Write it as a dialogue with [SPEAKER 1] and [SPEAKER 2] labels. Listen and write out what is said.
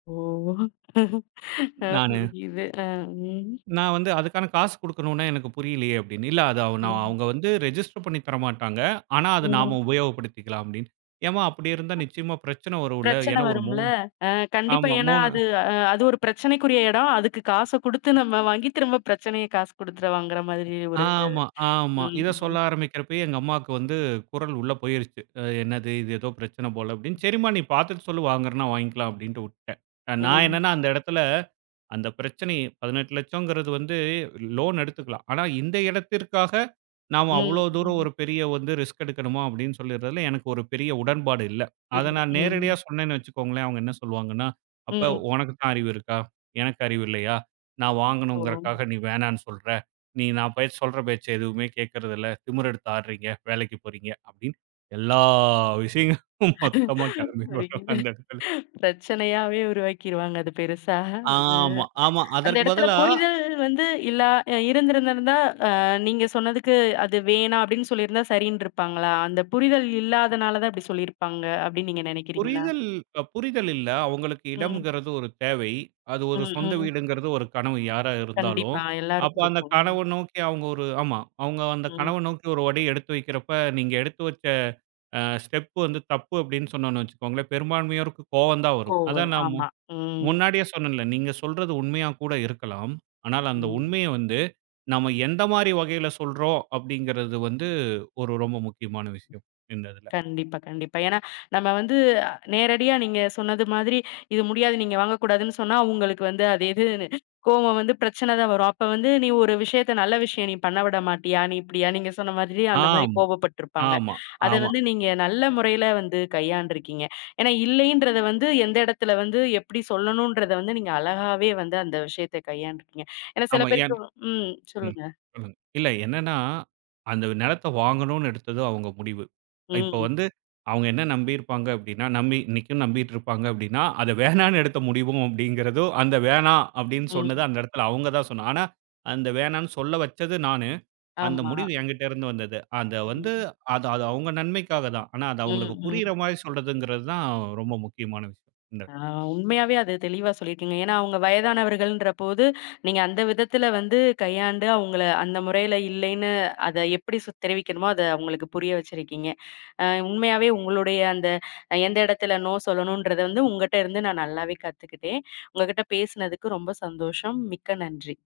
[SPEAKER 1] ஓ! ஆ.
[SPEAKER 2] நானு.
[SPEAKER 1] புரிஞ்சுது. ஆ, ம்.
[SPEAKER 2] நான் வந்து, அதுக்கான காசு குடுக்கணும்னு எனக்கு புரியலையே அப்டினேன், இல்ல, அது அ,
[SPEAKER 1] ம்.
[SPEAKER 2] அவங்க வந்து ரெஜிஸ்டர் பண்ணி தரமாட்டாங்க, ஆனா, அது நாம
[SPEAKER 1] ம்.
[SPEAKER 2] உபயோகப்படுத்திக்கலாம் அப்டின்னு. ஏம்மா, அப்டி இருந்தா நிச்சயமா பிரச்சனை வரும் இல்ல
[SPEAKER 1] பிரச்சனை
[SPEAKER 2] ஏன்னா ஒரு
[SPEAKER 1] வரும்ல,
[SPEAKER 2] 3.
[SPEAKER 1] ஆ. கண்டிப்பா.
[SPEAKER 2] ஆமா,
[SPEAKER 1] ஏன்னா
[SPEAKER 2] 3
[SPEAKER 1] அது அ அது ஒரு பிரச்சனைக்குரிய எடம், அதுக்கு காச குடுத்து நம்ம வாங்கி, திரும்ப பிரச்சனைய காசு குடுத்து வாங்குற மாதிரி ஒரு, இது.
[SPEAKER 2] ஆமா ஆமா.
[SPEAKER 1] ம்
[SPEAKER 2] இத சொல்ல
[SPEAKER 1] ம்.
[SPEAKER 2] ஆரம்பிக்கிறப்பயே எங்க அம்மாவுக்கு வந்து குரல் உள்ள போயிருச்சு. அ, என்னது இது ஏதோ பிரச்சனை போல அப்படின்னு, சரிம்மா நீ பார்த்துட்டு சொல்லு வாங்குறன்னா, வாங்கிக்கலாம் அப்டின்னு வுட்டேன். நான்
[SPEAKER 1] ம்.
[SPEAKER 2] என்னன்னா அந்த எடத்துல அந்த பிரச்சனை 18,00,000ங்கிறது வந்து லோன் எடுத்துக்கலாம். ஆனா, இந்த இடத்திற்காக நாம
[SPEAKER 1] ம்
[SPEAKER 2] அவ்வளோ தூரம்
[SPEAKER 1] ம்.
[SPEAKER 2] ஒரு பெரிய வந்து ரிஸ்க் எடுக்கணுமா அப்டின்னு சொல்லறதுல எனக்கு ஒரு பெரிய உடன்பாடு இல்ல. அத
[SPEAKER 1] இல்ல.
[SPEAKER 2] நான்
[SPEAKER 1] ம்.
[SPEAKER 2] நேரடியா சொன்னேன்னு வச்சுக்கோங்களேன், அவங்க என்ன சொல்லுவாங்கன்னா அப்ப
[SPEAKER 1] ம்.
[SPEAKER 2] உனக்குத்தான் அறிவு இருக்கா? எனக்கு அறிவு இல்லையா? நான்
[SPEAKER 1] ஓ!
[SPEAKER 2] வாங்கணுங்கிறக்காக நீ வேணான்னு சொல்ற, நீ நான் பேச்ச சொல்ற பேச்ச எதுவுமே கேக்குறது இல்ல, திமிர் எடுத்து ஆட்றீங்க, வேலைக்கு போறீங்க அப்டின்னு எல்லா விஷயங்களும் மொத்தமா கிளம்பி வரும்
[SPEAKER 1] வலிக்குது.
[SPEAKER 2] அந்த இடத்துல.
[SPEAKER 1] பிரச்சனையாவே உருவாக்கிறுவாங்க. ஆ, அது பெருசா
[SPEAKER 2] ஆமா ஆமா.
[SPEAKER 1] அந்த
[SPEAKER 2] அதற்குப்
[SPEAKER 1] எடத்துல
[SPEAKER 2] பதிலா
[SPEAKER 1] புரிதல் வந்து இல்லா ஆ இருந்திருந்திருந்தா, அ நீங்க சொன்னதுக்கு அது வேணாம் அப்டின்னு சொல்லிருந்தா சரின்டிருப்பாங்களா? அந்த புரிதல் இல்லாதனால தான் இப்படி சொல்லிருப்பாங்க அப்டின்னு நீங்க நெனைக்கிறீங்களா?
[SPEAKER 2] புரிதல் புரிதல் இல்ல. அவங்களுக்கு
[SPEAKER 1] ம்.
[SPEAKER 2] இடம்கிறது ஒரு தேவை. அது ஒரு
[SPEAKER 1] ம்
[SPEAKER 2] சொந்த
[SPEAKER 1] ம்.
[SPEAKER 2] வீடுங்கிறது ஒரு கனவு யாரா இருந்தாலும்.
[SPEAKER 1] கண்டிப்பா
[SPEAKER 2] அப்ப
[SPEAKER 1] எல்லாருக்கும்
[SPEAKER 2] அந்த
[SPEAKER 1] இருக்கும். ம்.
[SPEAKER 2] கனவு நோக்கி அவங்க ஒரு ஆமா, அவங்க அந்த
[SPEAKER 1] ம்.
[SPEAKER 2] கனவு நோக்கி ஒரு அடி எடுத்து வெக்கிறப்ப நீங்க எடுத்து வச்ச, அ, ஸ்டெப் வந்து தப்பு அப்டின்னு சொன்னோம்னு வச்சுக்கோங்களேன் பெரும்பான்மையோருக்கு கோவம் தான் வரும்.
[SPEAKER 1] கோவம்
[SPEAKER 2] அதான்
[SPEAKER 1] வரும்.
[SPEAKER 2] நான், முன்
[SPEAKER 1] ஆமா. ம்.
[SPEAKER 2] முன்னாடியே சொன்னேன்ல நீங்க சொல்றது உண்மையா கூட இருக்கலாம், ஆனால், அந்த
[SPEAKER 1] ம்.
[SPEAKER 2] உண்மைய வந்து நம்ம எந்த மாதிரி வகையில சொல்றோம் அப்டிங்கிறது வந்து ஒரு ரொம்ப முக்கியமான விஷயம். இந்த இதுல.
[SPEAKER 1] கண்டிப்பா கண்டிப்பா. ஏன்னா, நம்ம வந்து நேரடியா நீங்க சொன்னது மாதிரி, இது முடியாது நீங்க வாங்கக்கூடாதுன்னு சொன்னா உங்களுக்கு வந்து அது எது கோவம் வந்து பிரச்சனை தான் வரும். அப்ப வந்து நீ ஒரு விஷயத்த நல்ல விஷயம் நீ பண்ணவிடமாட்டியா, நீ இப்படியா? நீங்க சொன்ன மாதிரி அந்த மாதிரி
[SPEAKER 2] ஆமா
[SPEAKER 1] கோபப்பட்டு இருப்பாங்க.
[SPEAKER 2] ஆமா
[SPEAKER 1] அத
[SPEAKER 2] ஆமா.
[SPEAKER 1] வந்து நீங்க நல்ல முறையில வந்து கையாண்டு இருக்கீங்க. ஏன்னா, இல்லைன்றத வந்து எந்த எடத்துல வந்து, எப்படி சொல்லணும்ன்றத வந்து, நீங்க அழகாவே வந்து அந்த விஷயத்த கையாண்டு இருக்கீங்க. ஏன்னா சில
[SPEAKER 2] ஆமா. ஏன்?
[SPEAKER 1] பேருக்கு ம்.
[SPEAKER 2] ம்.
[SPEAKER 1] சொல்லுங்க.
[SPEAKER 2] சொல்லுங்க. இல்ல என்னன்னா, அந்த நிலத்த வாங்கணும்னு எடுத்ததோ அவங்க முடிவு. இப்ப
[SPEAKER 1] ம்.
[SPEAKER 2] வந்து அவங்க என்ன நம்பி இருப்பாங்க அப்டின்னா, நம்பி இன்னைக்கும் நம்பிட்டு இருப்பாங்க அப்டின்னா, அத வேணாம்னு எடுத்த முடிவும் அப்டிங்கிறது, அந்த வேணாம் அப்டின்னு சொன்னது
[SPEAKER 1] ம்.
[SPEAKER 2] அந்த எடத்துல அவங்க தான் சொன்னா, ஆனா அந்த வேணான்னு சொல்ல வச்சது நானு. அந்த
[SPEAKER 1] ஆமா.
[SPEAKER 2] முடிவு என்கிட்ட இருந்து வந்தது. அத வந்து,
[SPEAKER 1] ம்.
[SPEAKER 2] அது அது, அவங்க நன்மைக்காக தான். ஆனா, அது
[SPEAKER 1] ம்
[SPEAKER 2] அவங்களுக்கு புரியிற
[SPEAKER 1] ம்.
[SPEAKER 2] மாதிரி சொல்றதுங்கிறது தான் ரொம்ப முக்கியமான விஷயம். இந்த எடத்துல.
[SPEAKER 1] ஆ. உண்மையாவே அது தெளிவா சொல்லிருக்கீங்க, ஏன்னா, அவங்க வயதானவர்கள்ன்ற போது, நீங்க அந்த விதத்துல வந்து கையாண்டு அவங்கள அந்த முறையில இல்லைன்னு அத எப்டி, சொ தெரிவிக்கணுமோ அத அவங்களுக்கு புரிய வச்சிருக்கீங்க. ஆ, உண்மையாவே உங்களுடைய அந்த, எந்த இடத்துல நோ சொல்லணும்ன்றத வந்து, உங்ககிட்ட இருந்து நான் நல்லாவே கத்துக்கிட்டேன். உங்ககிட்ட பேசுனதுக்கு ரொம்ப சந்தோஷம், மிக்க நன்றி!